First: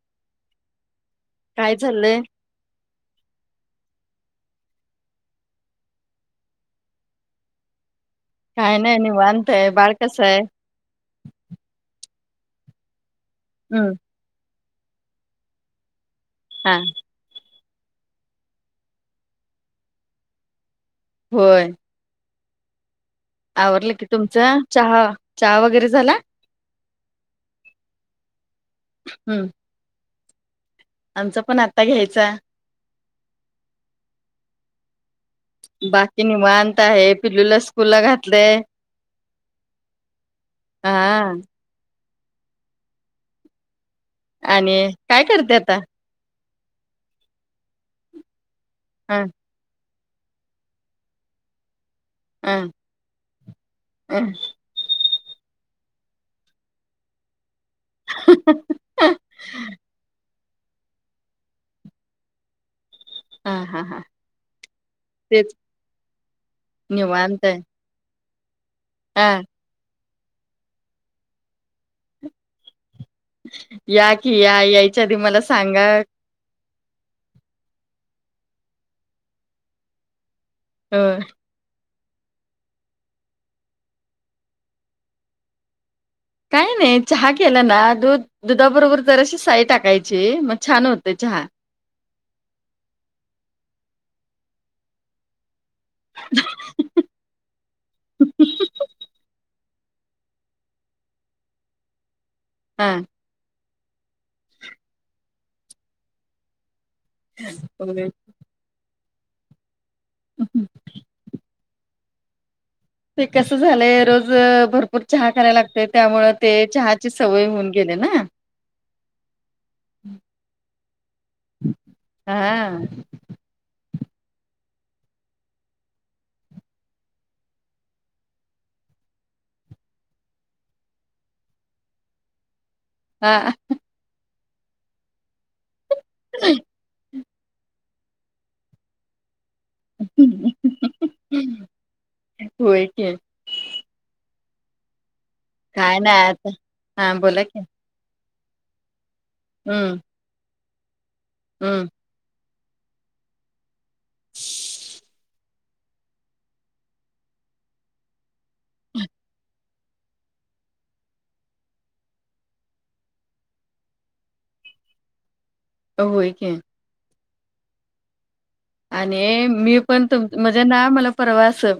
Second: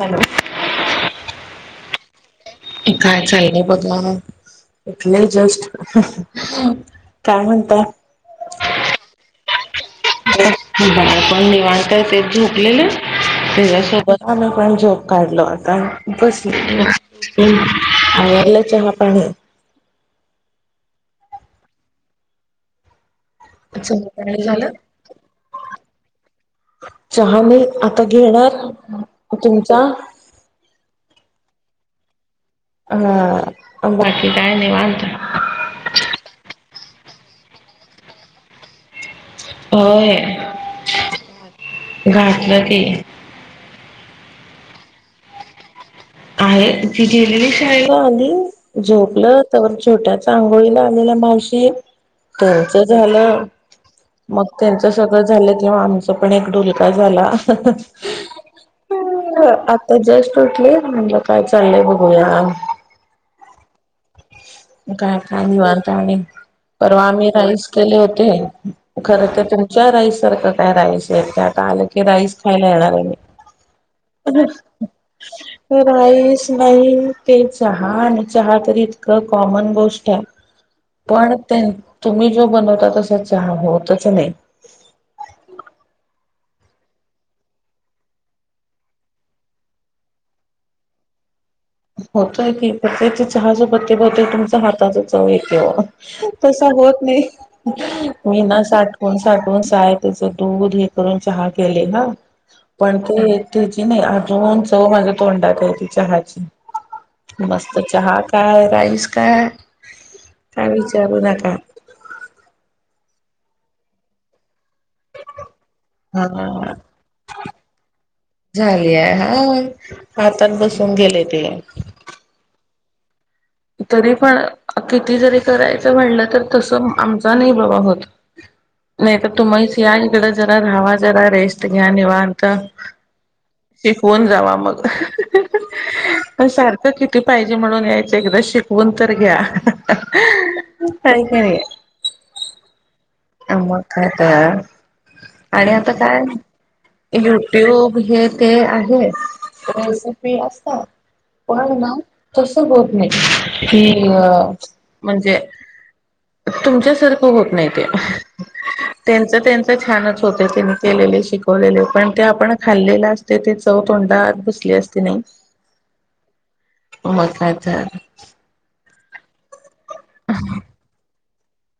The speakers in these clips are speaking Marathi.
हॅलो कायं चाललंय कायं चाललंय बघां इले जस्टं कायं म्हणतां आहे कायं नाहीं निवांत आहे बाळं बाळं पणं निवांत ते झोपलेलं हम्म त्यांच्यासोबत आम्हीं पणं झोंप काढलं आंता बसलो हा निवांत हलां चहा पाणी पहिले होयं आवरलं की चहा पाणी तुमचं झालं चहा चहा वगैरें झालां चहा नाहीं आंता घेणारं तुमचां आमचं पणं आंता घ्यांयचा हां बाकी कायं नाहीं निवांत बाकी निवांत आहे, पिल्लूंला स्कूंलला घातलंय. होयं हा घातलं की- आणि कायं करते आंता आहे तिची गेलेलीचं नायं कां अजूंन ह झोपलं तरं छोट्यांची आंघोळीला आलेला मावशी- ह त्यांच झालं हा मंग त्यांचं सगळं झालं किंवा आमचां पणं एक ढुंलका झालां आंता जस्टं उठले. म्हटलं कायं चाललंय बघुंया- हां हां हां.... कायं कां निवांत आहे आणि पर्वा आम्हीं निवांत आहे राईस केले होते खरं हा तरं तुमच्यां राईस सारखं कायं राईस आहे ते आंता आलं की राईस खांयला येणारं आहे मी. या की या यायच्या आधी मला सांगा राईस- नाहीं ते चहा आणि चहा तरं इतकं कॉमन गोष्ट आहे- अ पणं त्यां तुम्हीं जो बनवतां तसां चहा बनतंच नाहीं कायं नाहीं चहा केलां नां दुधं दुधांबरोबर जरांशी साय टाकांयची मंग छान होते चहा होतोय की ते चहाजोपत्ते बोते तुमच्या हातांतच तसां होतं नाहीं मी नां साठवून साठवुन सायं त्यांचं दूधं हे करूंन चहा केले नां हा पणं ते- त्यांची नाहीं अजूंन चवं माझ्या तोंडात आहेय तीच्या हातची चहाची- मस्तं चहा होय. कायं, राईस कायं, कायं विचारू नकां- ते कसं झालंय रोज भरंपूर भरंपूर चहा करायंला लागतेय त्यामुळं ते हा चहाची सवंय होऊन गेले नां. झाली आहे हा, आताच बसून गेलीये ती. हा. तरी पण, किती जरी करायचं म्हटलं तर तसं आमचा नाही बाबा होत. नाही तर, तुमची आयकड जरा राहावा जरा, रेस्ट घ्या निवांत हा, ह ह शिकूऊन जावा मग, पण सारखं किती पाहिजे म्हणून ऐक एकदा शिकवून तर घ्या, हाय कणी. होय कि. मग काय तर, आणि आता काय नाय आता हा बोला की युट्यूब हे ते आहे, हम्म सगळयांच फ्री असत, पण हम्म ना तस होत नाही, कि अ म्हणजे तुमच्यासारखं होत नाही ते, त्येच त्यांच छानच होतय ते त्यांने केलेले शिकवलेले पण ते आपण खाल्लेले असतय ते चव तोंडात घूसते ती असते नाही. होय की. हो, मग काय तर. आणि मी पण तुम, म्हणजे ना मला परवा असं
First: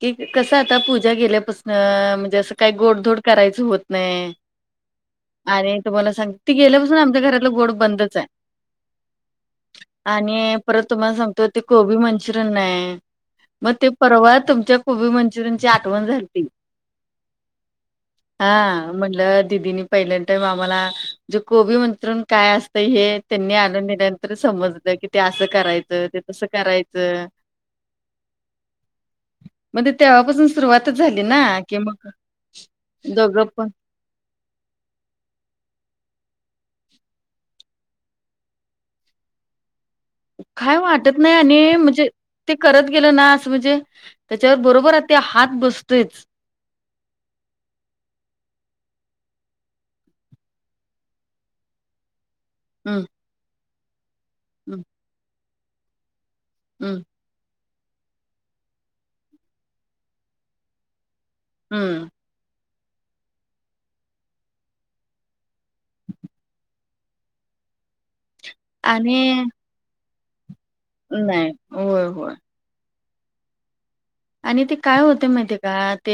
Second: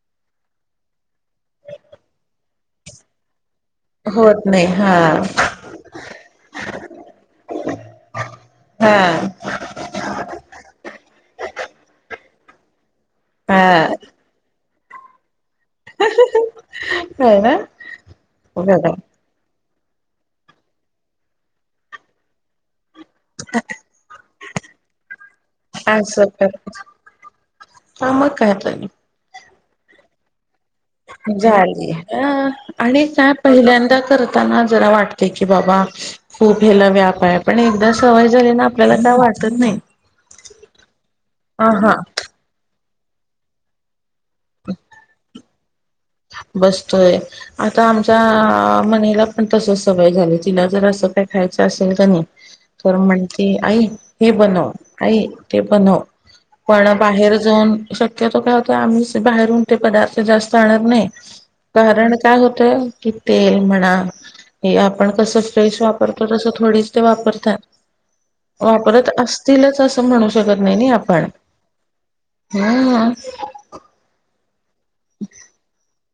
कि कसं आता, पूजा गेल्यापसन म्हणजे असं काय गोडधोड करायचं होत होत नाही हा आणि तुम्हाला सांग, ती गेल्यापासून आमच्या घरातलं गोड बंदच हाय. हा. आणि परत तुम्हाला सांगतो, ते कोबी मंचुरियन नाही मग हा ते परवा तुमच्या कोबी -मंचुरियनची आठवण झालीती. होय कां. हा म्हणटलं दिदीनी पहिल्यांन टाइम आम्हाला, जे कोबी -मन्चुरिअन काय असतंय हे, त्यांनी आणून देण्यान समजल, की ते असं करायच. ते असं तस कर करायचं, मग काय तर म तेव्हापासून सुरुवात झाली अ, आणि काय दोघं पण पहिल्यांदा करत ताना, जरा वाटते की बाबा खूप ह्याला व्याप हाय, पण एकदा सवय झाली ना, आपल्याला का वाटत नाही. काय वाटत नाही हा आणि, हा म्हणजे, ते करत गेलं ना असं म्हणजे त्याच्यावर बरोबर ते हात बसतोयच. बसतोय. आता आमच्या मणीला पण, तस सवय झाली, तिला जर असं काही खायचं असेल कणी तर हम्म म्हणते, आई हे बनव, हम्म आई ते बनव. पण हम्म बाहेर जाऊन, शक्यतो काय आता आम्ही बाहेरून ते पदार्थ जास्त आणत नाही. हम्म कारण काय होतंय कि तेल म्हणा हे आपण कसं फ्रेश वापरतो, तसं थोडीच ते वापरतात. वापरत आणि असतीलच असं, म्हणू शकत नाही, नी आपण. नाही होय होय. हम्म आणि ते काय होतय, माहितीे का ते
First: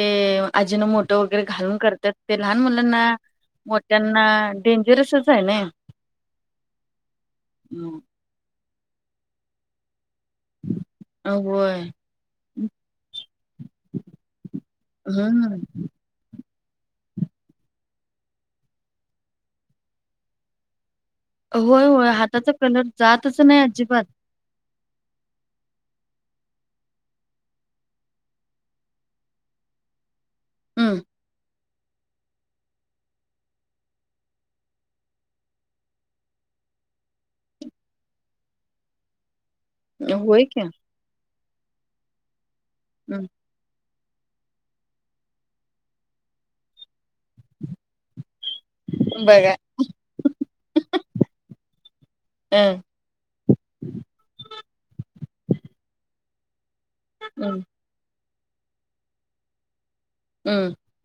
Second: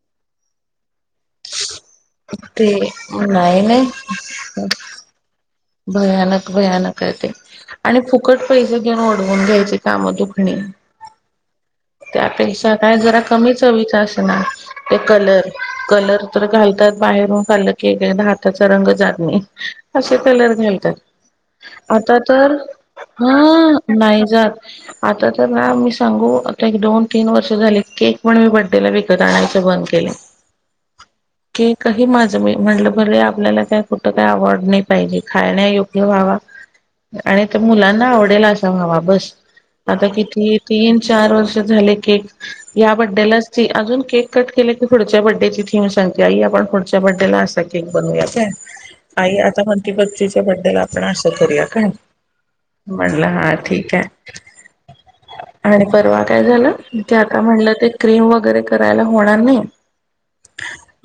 आजीनं मोठो वगैरे घालून करत त्यात ते लहान मुलांना, नाही नाही मोठ्यांना डेंजरसच हाय नई. भयानक, भयानक आहेे ते, हम्म. आणि खूप फुकट पैसे घेऊन ओढवून घ्यायचे कामं दुखणे. अव, व्हय. त्यांपेक्षा कायं जरां कमीचं हवीच असं नां ते कलर हम्म कलर. घालतांत बाहेरूंन खाल्लं की हातांचा रंग जातणे असे कलर घालतांत. होय होय आंता हाताचा तरं कलर जातच नाही हां अजिबात नाहीं जातं. आंता तरं नां मी सांगू. एक दोन तीनं वर्ष झाली केक पणं मी बड्डेला विकतं आणायचं बंद केले. हम्मं. की कांहीं माझं मी म्हटलं भरं आपल्यांला कां कुठं कांहीं अवॉर्ड नाहीं पाहिजे खांयण्या योग्यं व्हावां. आणि तरं मुलांना आवडेल असां व्हावां बसं. आंता होय किती की तीनं चार वर्ष झाले केक यां हम्म बड्डेलांच. अजूंन केक कंट केले की पुढच्यां बड्डेची थीम सांगते आई आपणं. तिच्या बड्डे लां असां केक बनूंया कां. आई बघा आंता मेणं बत्तीच्यां बद्दल आपणं असं करूंया कां. हम्म म्हणलं हां ठीक आहे आणि पर्वा कायं झालं. ते आंता हम्म म्हणलं ते क्रीम वगैरें करायंला होणारं नाहीं.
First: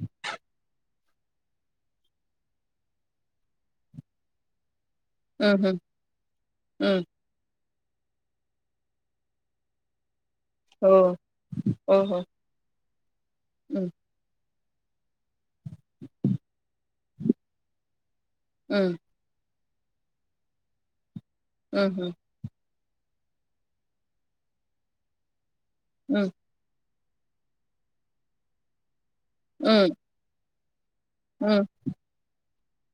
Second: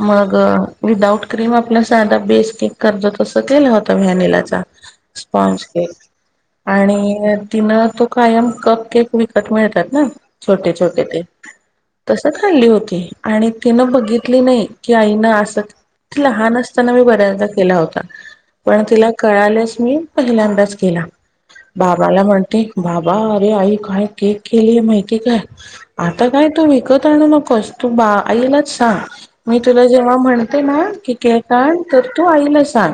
मंग विदाउट क्रीम आपलां सांधा बेसं केक करतो तसं केलं होतं व्हॅनिला चां. स्पॉज हम्म हम्म हम्म केक हम्म आणि. तिनं तो कायंम कंप केक विकतं मिळतातं नां छोटे हो छोटे ते हो हो तसंच. चाली होती आणि हम्म तिनं बघितली नाहीं. की आईनं असं लहांन असतांना मी बऱ्यांदा केलां होतां पणं हम्म तिलां. कळांलेस मी पहिल्यांदाच गेलां हम्म बाबालां म्हणते. बाबां अरे आई कायं केक केलीय माहितीय कायं आंता हम्म कायं. तूं विकतं आणूं नकोस तूं बां आईलांच सांग मी तुलां हम्म जेंव्हा म्हणते नां की. हम्म कांण तरं तूं आईला सांग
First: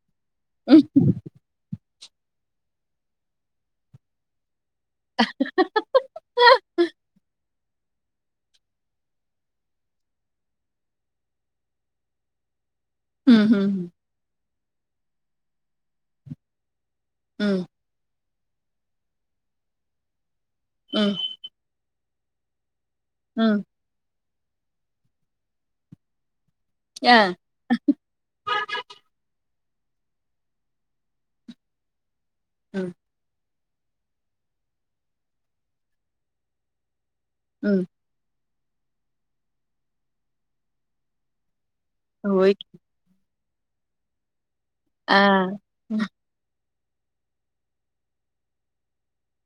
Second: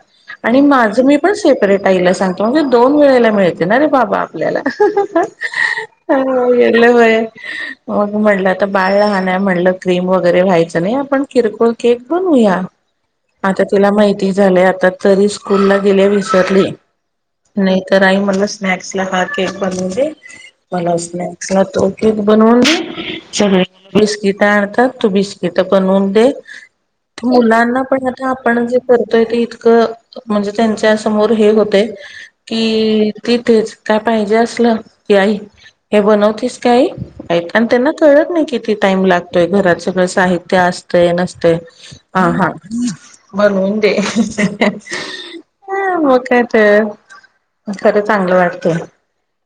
आणि माझं मी पणं सेपरेट. ताईलां सांगतो मंग दोन वेळेला मिळते नां रे बाबां आपल्यांला. होयं. ह [unintelligible] [unintelligible] मंग म्हटलं तरं बाळं लहांन म्हटलं क्रीम वगैरें व्हायचं नाहीं आपणं किरकोळ केक बनूंया. हम्म हम्म आंता हम्म तिला माहिती झालंय आंता तरी स्कूंलला गेले विसरली. क राई मलां स्नाक्स लां हाकेक अे मलां असतं हम्म नाहीं आहे. लां तो केक बनवूंन दे सगळे. बिस्किट आणतांत तूं बिस्किट बनवूंन दे हम्म मुलांना पणं. आपणं जे करतोय ते इतकं म्हणजे त्यांच्या समोर हे होतं. हम्म कि तिथेच कायं पाहिजे असलं की आई हे बनवतेस आई. आणि हम्म त्यांना कळतं नाहीं किती टाईम लागतोय घरांत सगळं साहित्य असते नसते. हां हां होय की. म्हणूंन दे. आ हं मं कायं ते खरं चांगलं वाटतं.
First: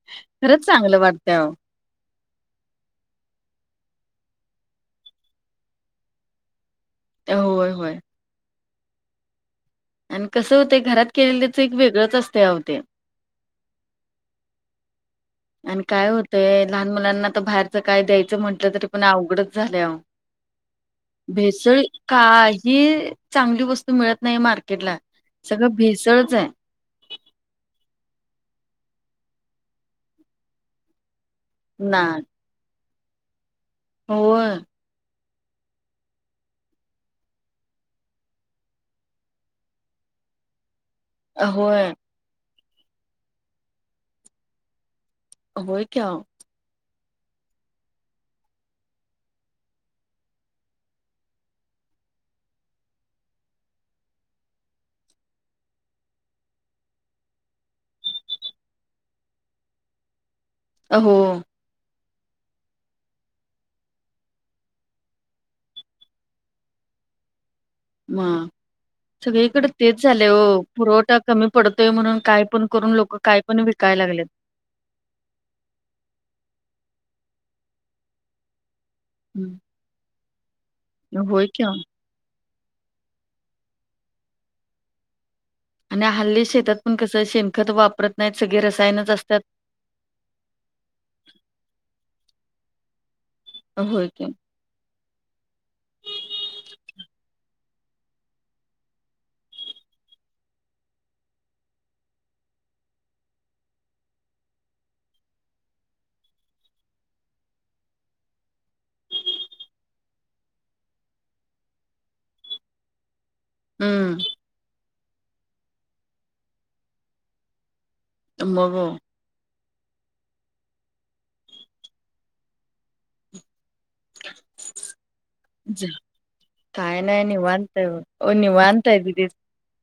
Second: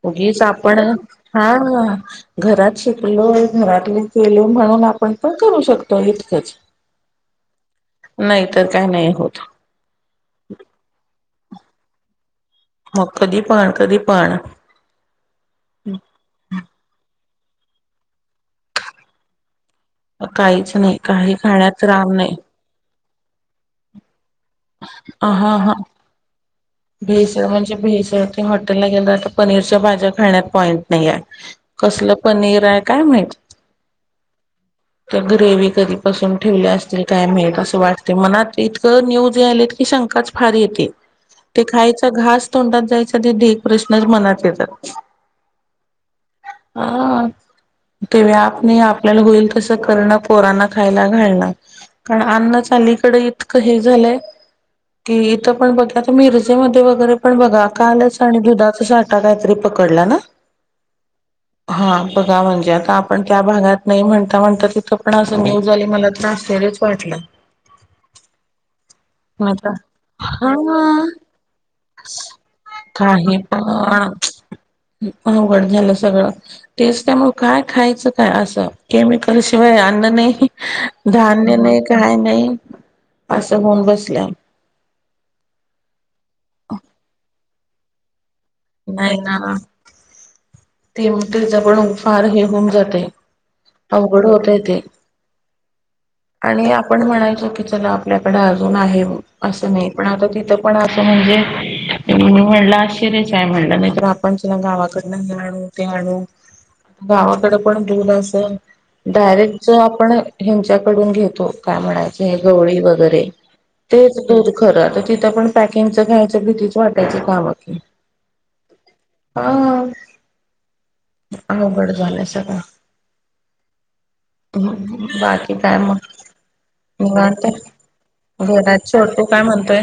उगीच खरंच आपणं चांगलं वाटतंय हां. हां घरांत शिकलो घरांतले गेलं म्हणूंन आपणं पणं करूं शकतो इतकंच. [inaudible] [unintelligible] होयं होयं. नाहीं तरं कायं नाहीं होतं. आणि कसं होते घरांत केलेलं तरं एक वेगळंच असते हे होते. मंग कधी पणं कधीं पणं. आणि कायं होतंय लहांन मुलांना आंता बाहेरचं कायं द्यायचं म्हटलं तरी पणं अवघडचं झालं. काहींचं नाहीं कांहीं खाण्यांत राम नाहीं. ही चांगली वस्तू मिळत नाही मार्केटला... सगळं भेसळच ए. भेसड म्हणजे भेसळ... ते हॉटेलला गेला तर पनीरच्या भाज्या खाण्यात पॉईंट नाई ए. ना कसलं पनीर ए काय माहित? होय. त्या ग्रेवी कधीपासून ठेवल्या असतील काय माहीत... असं वाटते मनात... इतकं न्यूज यालेत की शंकाच फार येती. ते होय खायचा घास तोंडात जायचा... ते प्रश्नच मनात येतात. होय की अहो. हा. ते बाई... आप नई... आपल्याला होईल तसं करणं... पोरांना खायला घालणं. कारण अन्नच अलीकडं इतकं हे झालंय... की इथं पण बघा आता मिर त्या मधे वगैरे पण बघा... कालच आणि दुधाचा साटा काहीतरी पकडला ना? अ... हो. हा बघा म्हणजे... आता आपण त्या भागात नाही... म्हणता म्हणता तिथं पण असं न्युज आली... मला तर आश्चर्य वाटलं. मा. म सगळीकडे आता तेच झालंय वो... हा पुरवठा कमी पडतोय म्हणून... काय पण करून... लोक काय पण विकायला लागलेत. अवघड झालं सगळं... टेस्ट आहे म्हणून काय खायचं काय असं केमिकल हं. शिवाय अन्न नाई... हं... होय धान्य की अहो नाई काय नाई. असं होऊन बसल्या. आणि हल्ली शेतात पण कसं.. शेणखत वापरत नाहीत सगळी रसायनच नाही असत्यात. ना ते [unintelligible] फार हे होऊन जातंय... होय की. अवघड होतंय ते. आणि आपण म्हणायचो की चला आपल्याकडे अजून आहे... असं नाई... पण आता तिथं पण.. असं म्हणजे मी म्हणलं आश्चर्यच आहे म्हणलं... नाई तर आपण चला गावाकडून हे आणू... ते आणू गावाकडे पण दूध असं डायरेक्ट जो आपण ह्यांच्याकडून घेतो... काय म्हणायच... हे गवळी वगैरे हम्म तेच दूध खरं... आता तिथं पण पॅकिंगच घ्यायचं. भीतीच वाटायची [unintelligible] मग हो. हा. अवघड झालंय सगळं. हं.. बाकी काय ज मग? काय नाई.. निवांत ए... हो घरात निवांत ए छोटू दीदीच काय म्हणतोय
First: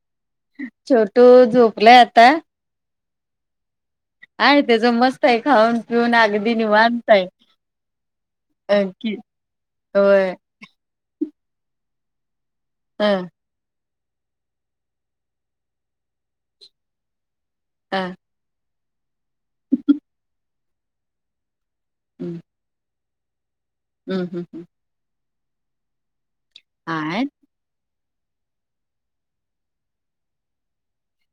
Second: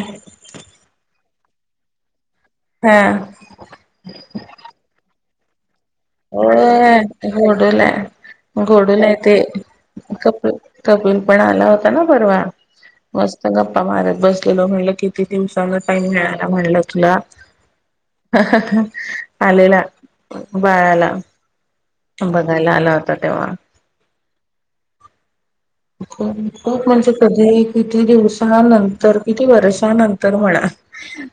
छोटू झोपलाय आता. हा. आणि त्याचं मस्त ए खाऊन पिऊन अगदी होय... निवांत आहे. गोडूला... अ गोडूलाय की ते... होय कप कपिल पण आला होता ना परवा... अ मस्त गप्पा मारत बसलेलो... म्हणलं किती दिवसानं टाईम मिळाला म्हणलं तुला. हा. हं हं हं... आलेला बाळाला बघायला आला होता तेव्हा. हूं हूं हूं. खूप... खूप म्हणजे काय कधी? किती दिवसानंतर... किती वर्षनंतर म्हणा.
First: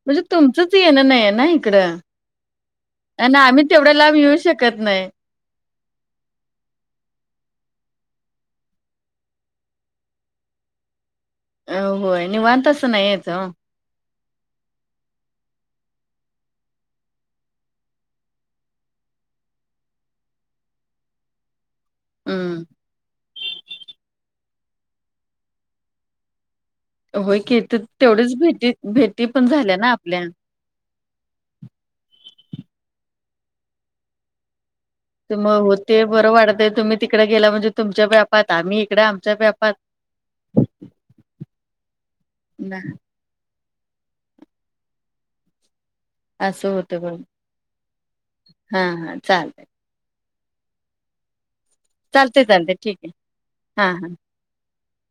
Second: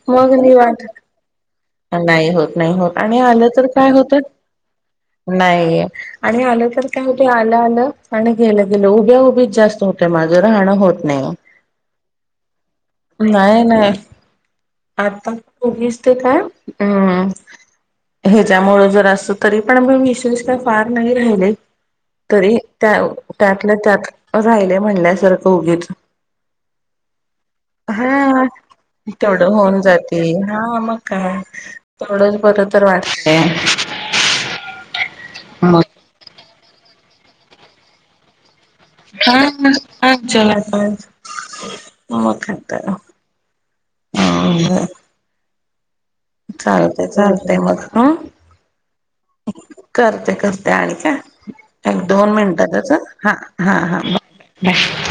म्हणजे मग तुमचंच निवांत. येणं नाहीये ना इकडं नाही होत. नाही होत. आणि आणलं तर काय होत? कत नाय. नाही. आणि आलं तर काय होत? आलं - आलं आणि गेलं- गेलं. उभ्या - उभीच जास्त होते माझं. राहणं होत नाही. अ होय निवांत असं येत ओ. नाही, ना. आता ऊघीस ते काय? अम्. ह्याच्यामुळ जर अस. तरी पण मी [unintelligible] [unintelligible] फार नाही राहिले. तरी हम्म त्या- त्यातल्या त्यात राहिले म्हणल्यासारखं, उगीच. होय, की. ते तेवढीच हा भेटी - भेटी पण तेवढं झाल्या होऊन ना, जाते आपल्या. हा, मग काय. तेवडंच बरं तर वाटतय. मग होते. बरं वाटतय. तुम्ही तिकडे गेला म्हणजे, तुमच्या बा्यापात. आम्ही इकडे हा, आमच्या व्यापात. हा. [unintelligible] [unintelligible] असं होतं चालतय, बघ चालतय, मग. ह. हा हा चालतय [unintelligible] करते - करते आणिक, अ. एक, दोन चालतय चालतय मिनटातच. आ. ठीक आहे हा, हा, हां. बाय.